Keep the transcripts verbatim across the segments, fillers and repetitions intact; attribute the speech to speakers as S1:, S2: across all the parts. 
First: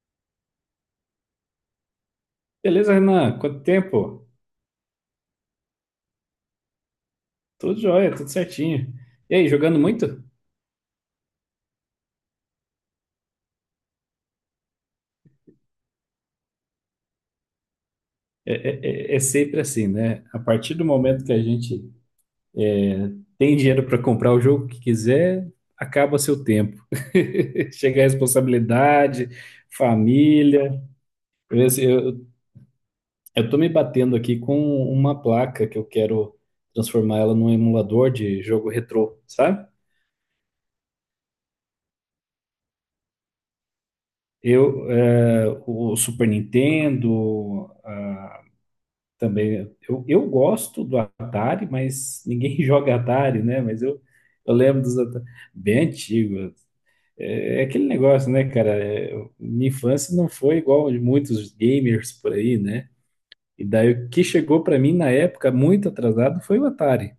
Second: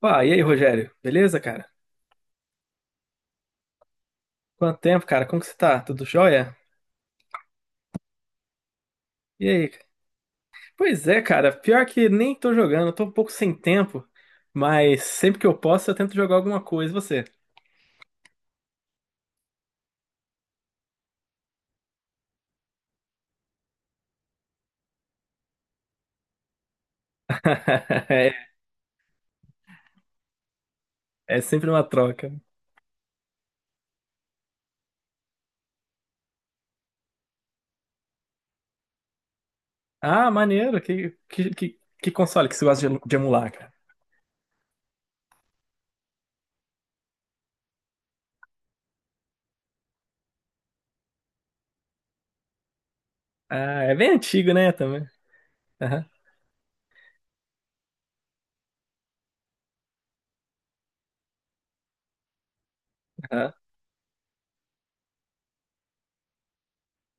S1: Pá, e aí, Rogério? Beleza, cara?
S2: Beleza, Renan? Quanto tempo?
S1: Quanto tempo, cara? Como que você tá? Tudo jóia?
S2: Tudo jóia, tudo certinho. E
S1: E
S2: aí,
S1: aí?
S2: jogando muito?
S1: Pois é, cara. Pior que nem tô jogando, tô um pouco sem tempo, mas sempre que eu posso eu tento jogar alguma coisa. E você?
S2: É, é- é- é sempre assim, né? A partir do momento que a gente tem dinheiro para comprar o jogo que quiser, acaba seu tempo. Chega a
S1: É,
S2: responsabilidade, família.
S1: é
S2: Eu,
S1: sempre uma
S2: assim, eu,
S1: troca.
S2: eu tô me batendo aqui com uma placa que eu quero transformar ela num emulador de jogo retrô, sabe?
S1: Ah, maneiro. Que, que, que, que console que você gosta de, de emular, cara?
S2: Eu, é, o Super Nintendo, também. Eu, eu gosto do Atari, mas ninguém joga Atari, né?
S1: Ah,
S2: Mas
S1: é
S2: eu,
S1: bem antigo,
S2: eu
S1: né,
S2: lembro dos
S1: também.
S2: Atari, bem
S1: Aham,
S2: antigos. É, é aquele negócio, né, cara? É, minha infância não foi igual a de muitos gamers por aí, né?
S1: aham.
S2: E daí o que chegou para mim na época, muito atrasado, foi o Atari.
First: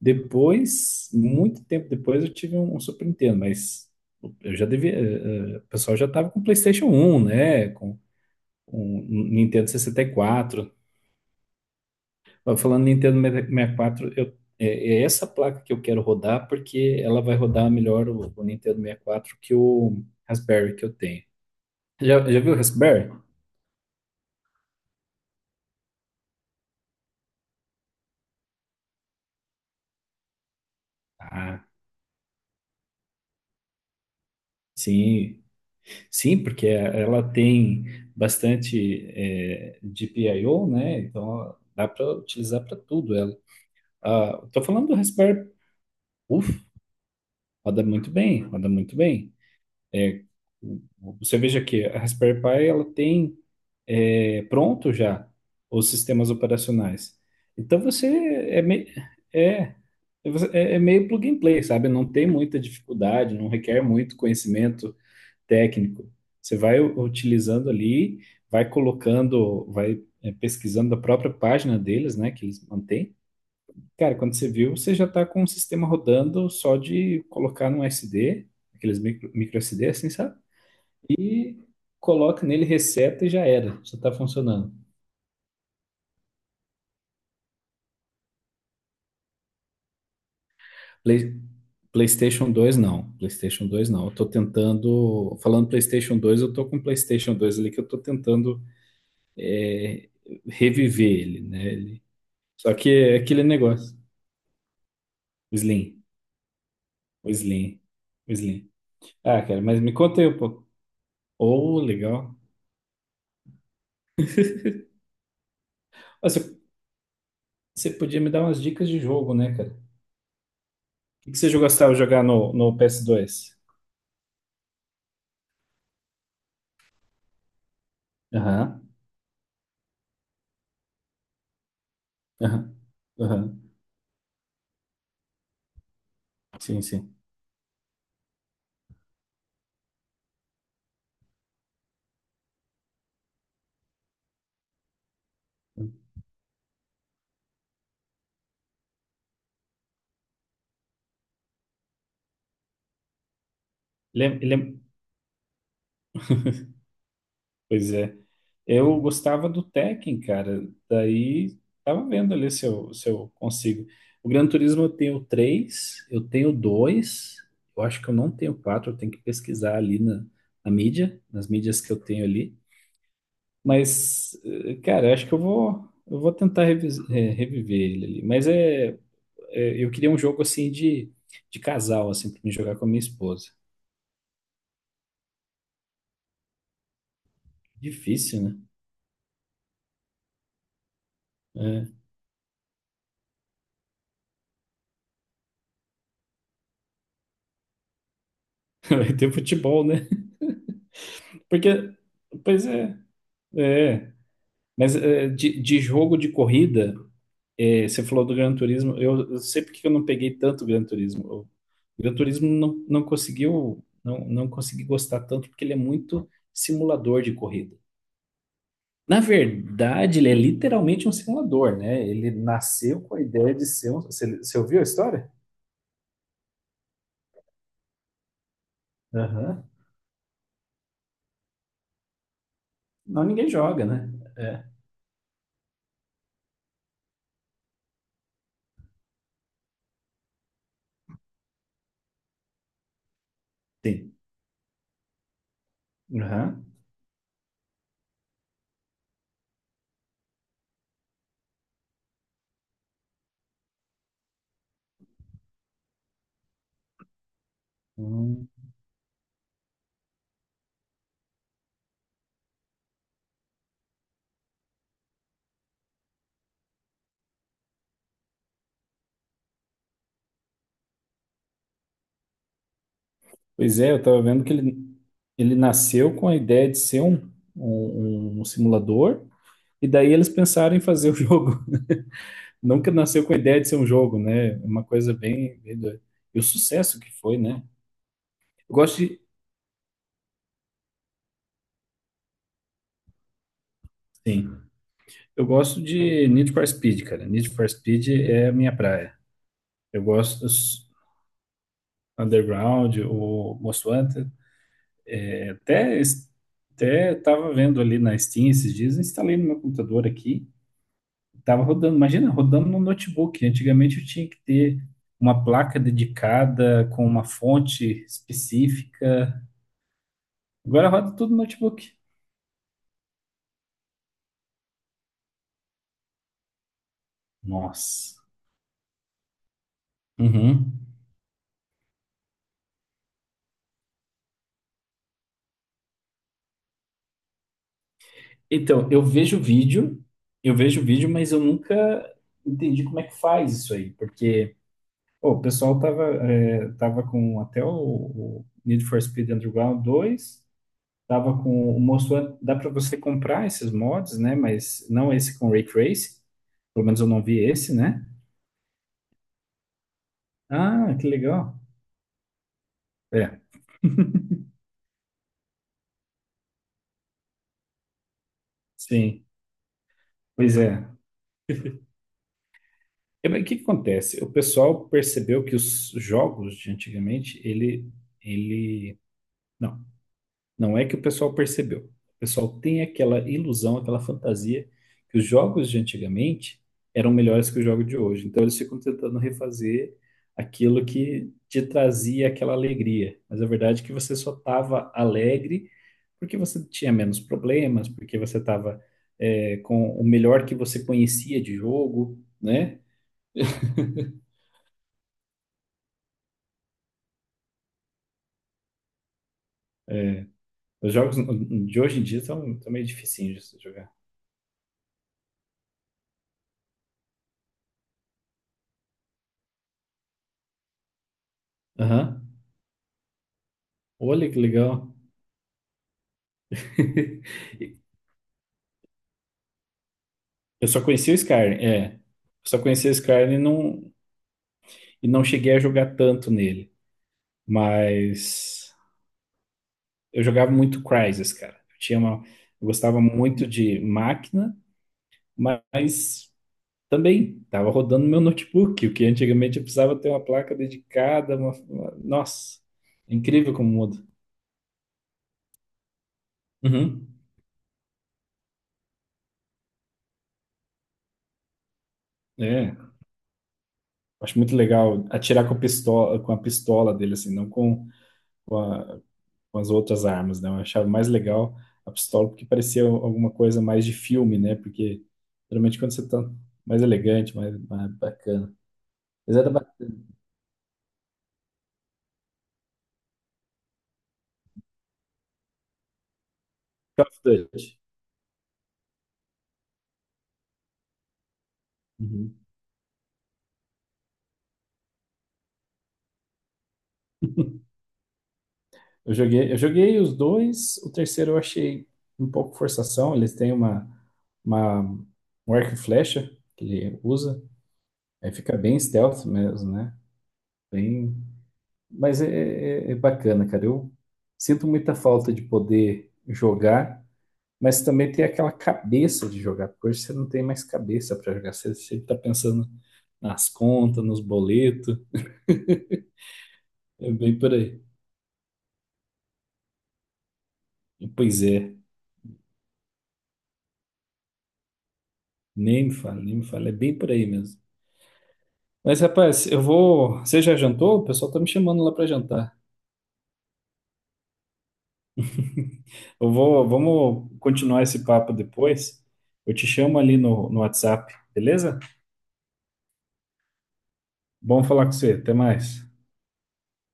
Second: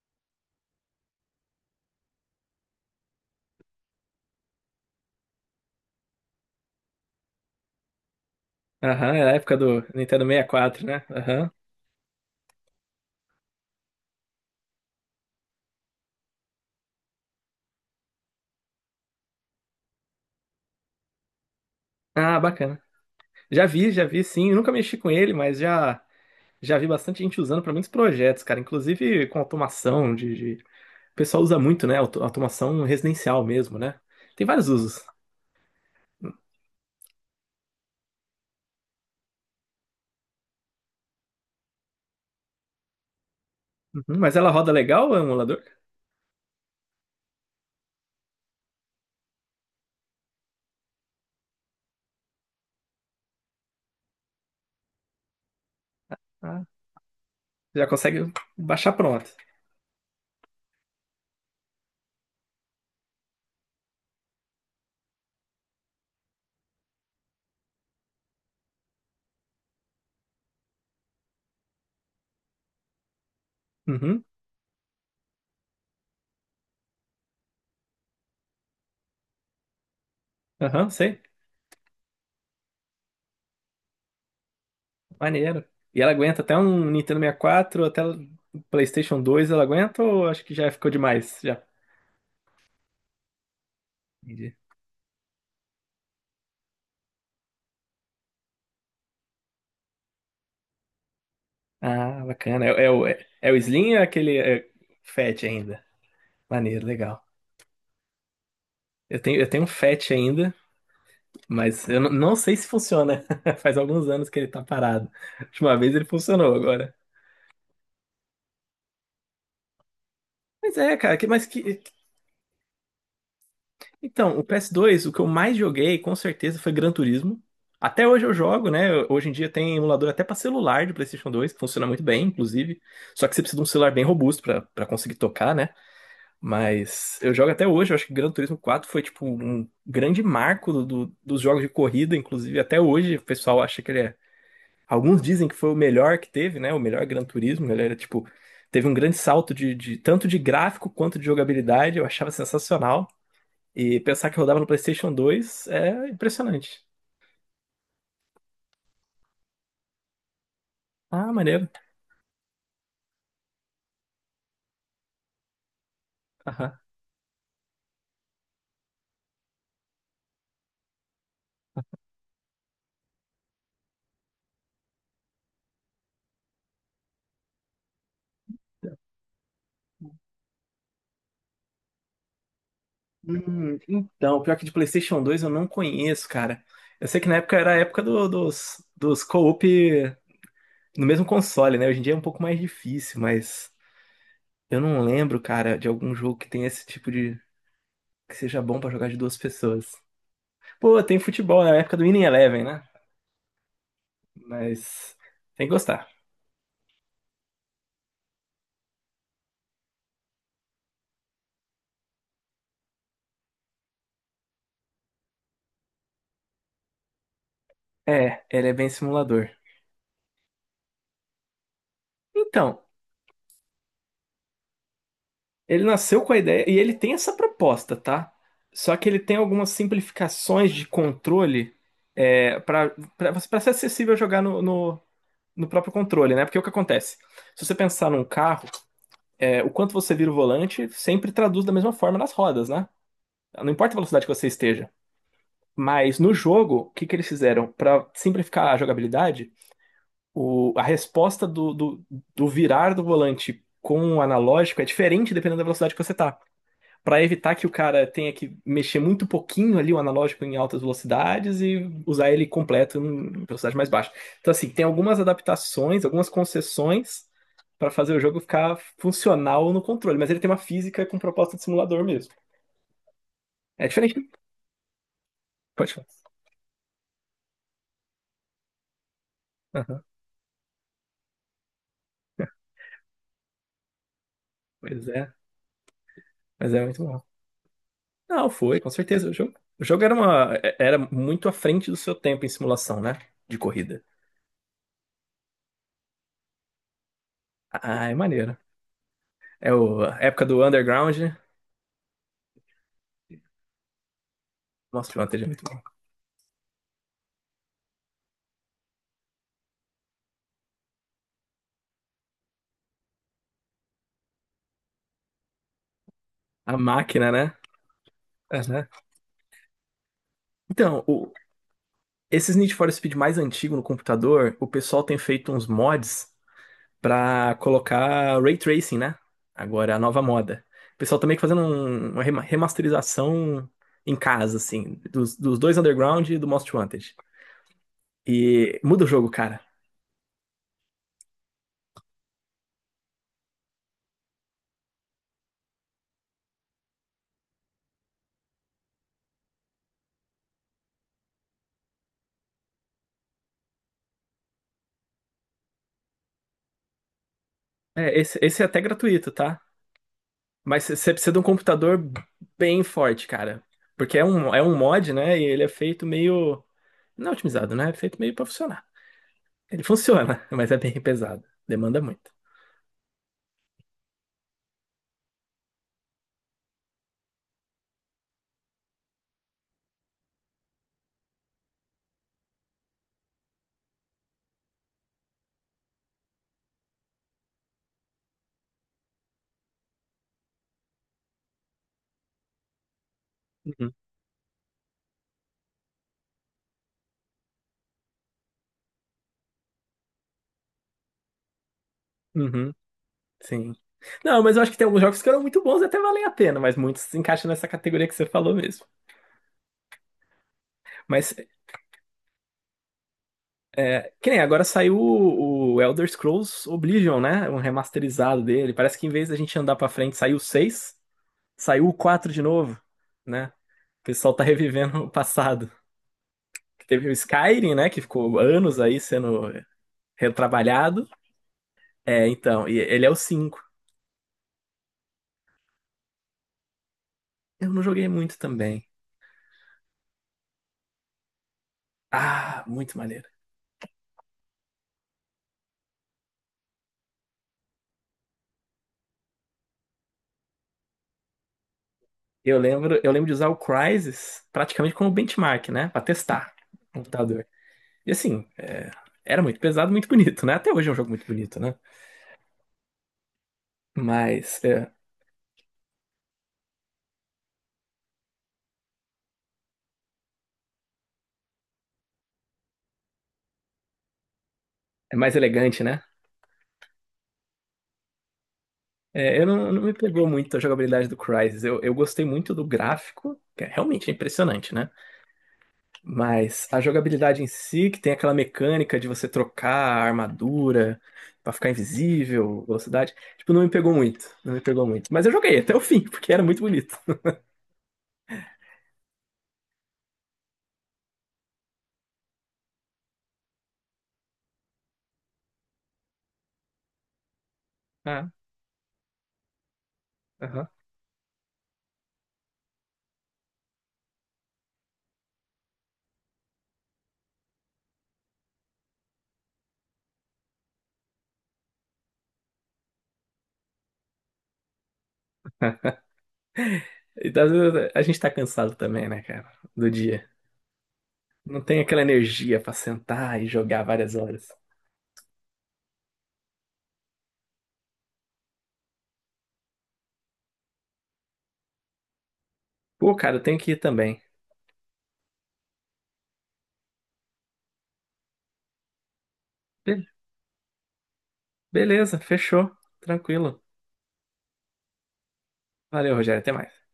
S2: Depois, muito tempo depois, eu tive um, um Super Nintendo, mas eu já devia. eh, eh, O pessoal já tava com PlayStation um, né? Com um
S1: Aham, é a época
S2: Nintendo
S1: do
S2: sessenta e
S1: Nintendo
S2: quatro.
S1: sessenta e quatro, né? Aham.
S2: Ó, falando Nintendo sessenta e quatro, eu, é, é essa placa que eu quero rodar porque ela vai rodar melhor o, o Nintendo sessenta e quatro que o Raspberry que eu tenho. Já,
S1: Ah,
S2: já viu o
S1: bacana.
S2: Raspberry?
S1: Já vi, já vi, sim. Eu nunca mexi com ele, mas já. Já vi bastante gente usando para muitos projetos, cara, inclusive com automação de, de- O pessoal usa
S2: Ah,
S1: muito, né? auto- Automação residencial mesmo, né? Tem vários usos.
S2: sim. Sim, porque ela tem bastante é, G P I O, né? Então dá para utilizar para tudo ela.
S1: Uhum. Mas
S2: Ah,
S1: ela
S2: tô
S1: roda
S2: falando do
S1: legal, o
S2: Raspberry.
S1: emulador?
S2: Uf, roda muito bem, roda muito bem. O- o- Você veja que a Raspberry Pi ela tem é, pronto já os sistemas
S1: Ah,
S2: operacionais. Então
S1: já
S2: você
S1: consegue
S2: é, me-
S1: baixar pronto.
S2: é, é, é meio plug and play, sabe? Não tem muita dificuldade, não requer muito conhecimento técnico. Você vai u- utilizando ali, vai colocando, vai é, pesquisando a própria página deles, né, que eles mantêm. Cara,
S1: Uhum,
S2: quando você viu, você já está com o sistema rodando só de colocar num S D, aqueles micro, micro S D, assim, sabe?
S1: aham, sei.
S2: E coloca nele, reseta e já era, já está funcionando.
S1: Maneiro. E ela aguenta até um Nintendo sessenta e quatro, até o PlayStation dois, ela aguenta ou acho que já ficou demais?
S2: Play-
S1: Já.
S2: PlayStation dois não, PlayStation dois não. Eu tô
S1: Entendi.
S2: tentando, falando PlayStation dois, eu tô com o PlayStation dois ali que eu tô tentando é, reviver ele, né? Ele-
S1: Ah, bacana.
S2: Só
S1: É, é
S2: que
S1: o,
S2: é
S1: é,
S2: aquele
S1: é o Slim
S2: negócio,
S1: ou é aquele é, Fat
S2: o
S1: ainda?
S2: Slim,
S1: Maneiro, legal.
S2: o Slim, o Slim.
S1: Eu tenho,
S2: Ah,
S1: eu
S2: cara,
S1: tenho um
S2: mas me
S1: Fat
S2: conta aí um
S1: ainda.
S2: pouco. Oh,
S1: Mas eu n-
S2: legal.
S1: não sei se funciona. Faz alguns anos que ele tá parado. Última vez ele
S2: Ah,
S1: funcionou
S2: você,
S1: agora.
S2: você podia me dar umas dicas de jogo, né, cara? O
S1: Mas é, cara, que,
S2: que que
S1: mas
S2: você
S1: que.
S2: gostava de jogar no, no ps dois?
S1: Então, o P S dois, o que eu mais joguei, com certeza, foi Gran Turismo. Até hoje eu jogo,
S2: Aham,
S1: né? Hoje em dia tem emulador até pra celular de PlayStation dois, que funciona muito bem,
S2: aham,
S1: inclusive. Só que você precisa de
S2: aham.
S1: um celular bem robusto pra para conseguir tocar, né?
S2: Sim, sim.
S1: Mas eu jogo até hoje. Eu acho que Gran Turismo quatro foi, tipo, um grande marco do, do- dos jogos de corrida, inclusive. Até hoje o pessoal acha que ele é. Alguns dizem que foi o melhor que teve, né? O melhor Gran Turismo. Ele era tipo, teve um grande salto de, de- tanto de gráfico quanto de jogabilidade. Eu achava sensacional. E pensar que
S2: Lembra,
S1: rodava no PlayStation dois é impressionante.
S2: pois é. Eu gostava do Tekken, cara.
S1: Ah,
S2: Daí
S1: maneiro.
S2: tava vendo ali se eu, se eu consigo. O Gran Turismo eu tenho três, eu tenho
S1: Aham.
S2: dois. Eu acho que eu não tenho quatro, eu tenho que pesquisar ali na, na mídia, nas mídias que eu tenho ali. Mas, eh, cara, eu acho que eu vou, eu vou tentar revis- eh, reviver ele ali. Mas é, é, eu queria um jogo assim de, de casal, assim, pra me jogar com a minha esposa.
S1: Hum, então, pior que de PlayStation dois eu não conheço, cara. Eu sei que na época era a época do-
S2: Difícil, né?
S1: dos, dos co-op no mesmo console, né? Hoje
S2: É.
S1: em dia é um pouco mais difícil, mas eu não lembro, cara, de algum jogo que tenha esse tipo de, que seja bom pra jogar
S2: Vai
S1: de
S2: ter
S1: duas
S2: futebol,
S1: pessoas.
S2: né?
S1: Pô, tem futebol,
S2: Porque,
S1: né? Na época do Winning Eleven,
S2: pois
S1: né?
S2: é. É, mas
S1: Mas
S2: é, de,
S1: tem que
S2: de
S1: gostar.
S2: jogo de corrida, é, você falou do Gran Turismo, eu, eu sei porque que eu não peguei tanto Gran Turismo. O Gran Turismo não, não conseguiu, não, não consegui gostar tanto porque ele é muito simulador de corrida.
S1: É, ele é bem
S2: Na
S1: simulador.
S2: verdade, ele é literalmente um simulador, né? Ele
S1: Então,
S2: nasceu com a ideia de ser um. Você, você ouviu a história?
S1: ele nasceu com a ideia e ele tem essa proposta, tá? Só que ele tem
S2: Aham.
S1: algumas simplificações de controle é, para
S2: Não, ninguém
S1: para ser
S2: joga, né?
S1: acessível jogar no,
S2: É.
S1: no, no próprio controle, né? Porque o que acontece? Se você pensar num carro, é, o quanto você vira o volante sempre traduz da mesma forma nas rodas, né? Não importa a
S2: Sim.
S1: velocidade que você esteja. Mas no jogo, o que que eles fizeram? Para simplificar a jogabilidade, o, a resposta do, do, do virar do volante com o analógico é diferente dependendo da velocidade que você tá. Pra evitar que o cara tenha
S2: Aham.
S1: que mexer muito pouquinho ali o analógico em altas velocidades e usar ele completo em velocidade mais baixa. Então, assim, tem algumas adaptações, algumas concessões pra fazer o jogo ficar funcional no controle, mas ele tem uma física com proposta de simulador mesmo.
S2: Pois
S1: É
S2: é, eu estava
S1: diferente.
S2: vendo que ele, ele
S1: Pode
S2: nasceu
S1: falar.
S2: com a ideia de ser um, um, um simulador, e
S1: Aham.
S2: daí eles pensaram em fazer o jogo. Nunca nasceu com a ideia de ser um jogo, né? É uma
S1: Pois
S2: coisa
S1: é,
S2: bem, bem doida. E o
S1: mas é
S2: sucesso
S1: muito
S2: que
S1: bom.
S2: foi, né?
S1: Não,
S2: Eu
S1: foi, com
S2: gosto de,
S1: certeza. O jogo, o jogo era uma, é- era muito à frente do seu tempo em simulação, né? De corrida.
S2: sim, eu gosto de Need for Speed, cara. Need for
S1: Ah,
S2: Speed
S1: é
S2: é a
S1: maneiro.
S2: minha praia.
S1: É o,
S2: Eu
S1: a
S2: gosto
S1: época do
S2: dos
S1: Underground, né?
S2: Underground, o Most Wanted.
S1: Nossa, o Underground é
S2: É,
S1: muito bom.
S2: Até, até estava vendo ali na Steam esses dias, instalei no meu computador aqui. Tava rodando, imagina, rodando no notebook. Antigamente eu tinha que ter uma placa
S1: A
S2: dedicada com uma
S1: máquina, né?
S2: fonte
S1: É, né?
S2: específica. Agora
S1: Então,
S2: roda tudo
S1: o-
S2: no notebook.
S1: esses Need for Speed mais antigos no computador, o pessoal tem feito uns mods pra
S2: Nossa.
S1: colocar ray tracing, né? Agora é a nova moda.
S2: Uhum.
S1: O pessoal tá meio que fazendo um- uma rema- remasterização em casa, assim, dos, dos dois Underground e do Most Wanted. E
S2: Então, eu
S1: muda o jogo,
S2: vejo
S1: cara.
S2: vídeo, eu vejo vídeo, mas eu nunca entendi como é que faz isso aí, porque pô, o pessoal tava, é, tava com até o, o Need for Speed Underground dois. Tava com o mostrou, dá para você comprar esses mods, né? Mas não esse com Ray Trace. Pelo menos eu não vi esse, né?
S1: É, esse, esse é até gratuito, tá? Mas
S2: Ah, que
S1: você precisa de um
S2: legal.
S1: computador bem forte,
S2: É,
S1: cara. Porque é um, é um mod, né? E ele é feito meio. Não é otimizado, né? É feito meio pra funcionar.
S2: sim.
S1: Ele funciona,
S2: Pois
S1: mas
S2: é.
S1: é bem pesado. Demanda muito.
S2: E, mas o que que acontece? O pessoal percebeu que os jogos de antigamente, ele, ele, não, não é que o pessoal percebeu. O pessoal tem aquela ilusão, aquela fantasia que os jogos de antigamente eram melhores que o jogo de hoje. Então eles ficam tentando refazer aquilo que te trazia aquela alegria. Mas a verdade é
S1: Uhum,
S2: que você só estava alegre porque você tinha menos problemas, porque você estava com o melhor que você conhecia de jogo,
S1: uhum,
S2: né?
S1: sim. Não, mas eu acho que tem alguns jogos que eram muito bons e até valem a pena, mas muitos se encaixam nessa categoria que você falou mesmo.
S2: Os jogos
S1: Mas
S2: de hoje em dia são, são meio dificinhos de se jogar.
S1: é, que nem agora saiu o, o Elder Scrolls Oblivion, né? Um remasterizado dele. Parece que em vez da gente andar pra frente, saiu o seis, saiu o
S2: Aham.
S1: quatro de novo, né? O
S2: Olha
S1: pessoal
S2: que
S1: tá
S2: legal.
S1: revivendo o passado. Teve o Skyrim, né? Que ficou anos aí sendo
S2: Eu só
S1: retrabalhado.
S2: conheci o Skyrim, é. Eu
S1: É,
S2: só
S1: então, e
S2: conheci o
S1: ele é o
S2: Skyrim e
S1: cinco.
S2: não, e não cheguei a jogar tanto nele.
S1: Eu não joguei muito
S2: Mas
S1: também.
S2: eu jogava muito Crysis, cara. Eu tinha uma,
S1: Ah,
S2: eu
S1: muito
S2: gostava
S1: maneiro.
S2: muito de máquina, mas também tava rodando no meu notebook, o que antigamente eu precisava ter uma placa dedicada, uma, uma-
S1: Eu
S2: nossa,
S1: lembro, eu
S2: é
S1: lembro de usar
S2: incrível
S1: o
S2: como muda.
S1: Crysis praticamente como benchmark, né? Pra testar o
S2: Uhum.
S1: computador. E assim, é, era muito pesado, muito bonito, né? Até hoje é um jogo muito bonito, né?
S2: É, acho muito
S1: Mas é,
S2: legal atirar com a pistola, com a pistola dele, assim, não com, com a- umas outras armas, né? Eu achava mais legal a pistola porque parecia alguma coisa mais de filme, né? Porque
S1: é mais
S2: geralmente
S1: elegante,
S2: quando
S1: né?
S2: você tá mais elegante, mais, mais bacana. Mas
S1: É, eu
S2: era ba-
S1: não, não me pegou muito a jogabilidade do Crysis. Eu, eu gostei muito do gráfico, que é realmente impressionante, né? Mas a
S2: Call of
S1: jogabilidade em
S2: Duty.
S1: si, que tem aquela mecânica de você trocar a armadura pra ficar
S2: Uhum.
S1: invisível, velocidade, tipo, não me pegou muito. Não me pegou muito. Mas eu joguei até o fim, porque era muito bonito.
S2: Eu joguei, eu joguei os dois, o terceiro eu achei um pouco forçação, eles têm uma, uma um arco e flecha que ele usa,
S1: Ah,
S2: aí fica bem stealth mesmo, né?
S1: aham.
S2: Bem, mas é, é é bacana, cara. Eu sinto muita falta de poder jogar mas também ter aquela cabeça de jogar, porque hoje você não tem mais cabeça para jogar, você sempre está pensando nas contas, nos boletos, é
S1: E
S2: bem
S1: às
S2: por aí.
S1: vezes a gente tá cansado também, né, cara? Do dia.
S2: E, Pois
S1: Não
S2: é,
S1: tem aquela energia pra sentar e jogar várias horas.
S2: nem me fala, nem me fala, é bem por aí mesmo. Mas rapaz, eu vou. Você já jantou? O pessoal tá me chamando lá para jantar.
S1: Pô, cara, eu tenho que ir também.
S2: Eu vou, vamos continuar esse papo depois. Eu te chamo
S1: Be-
S2: ali no, no WhatsApp, beleza?
S1: Beleza, fechou. Tranquilo.
S2: Bom falar com você, até mais.
S1: Valeu, Rogério. Até mais.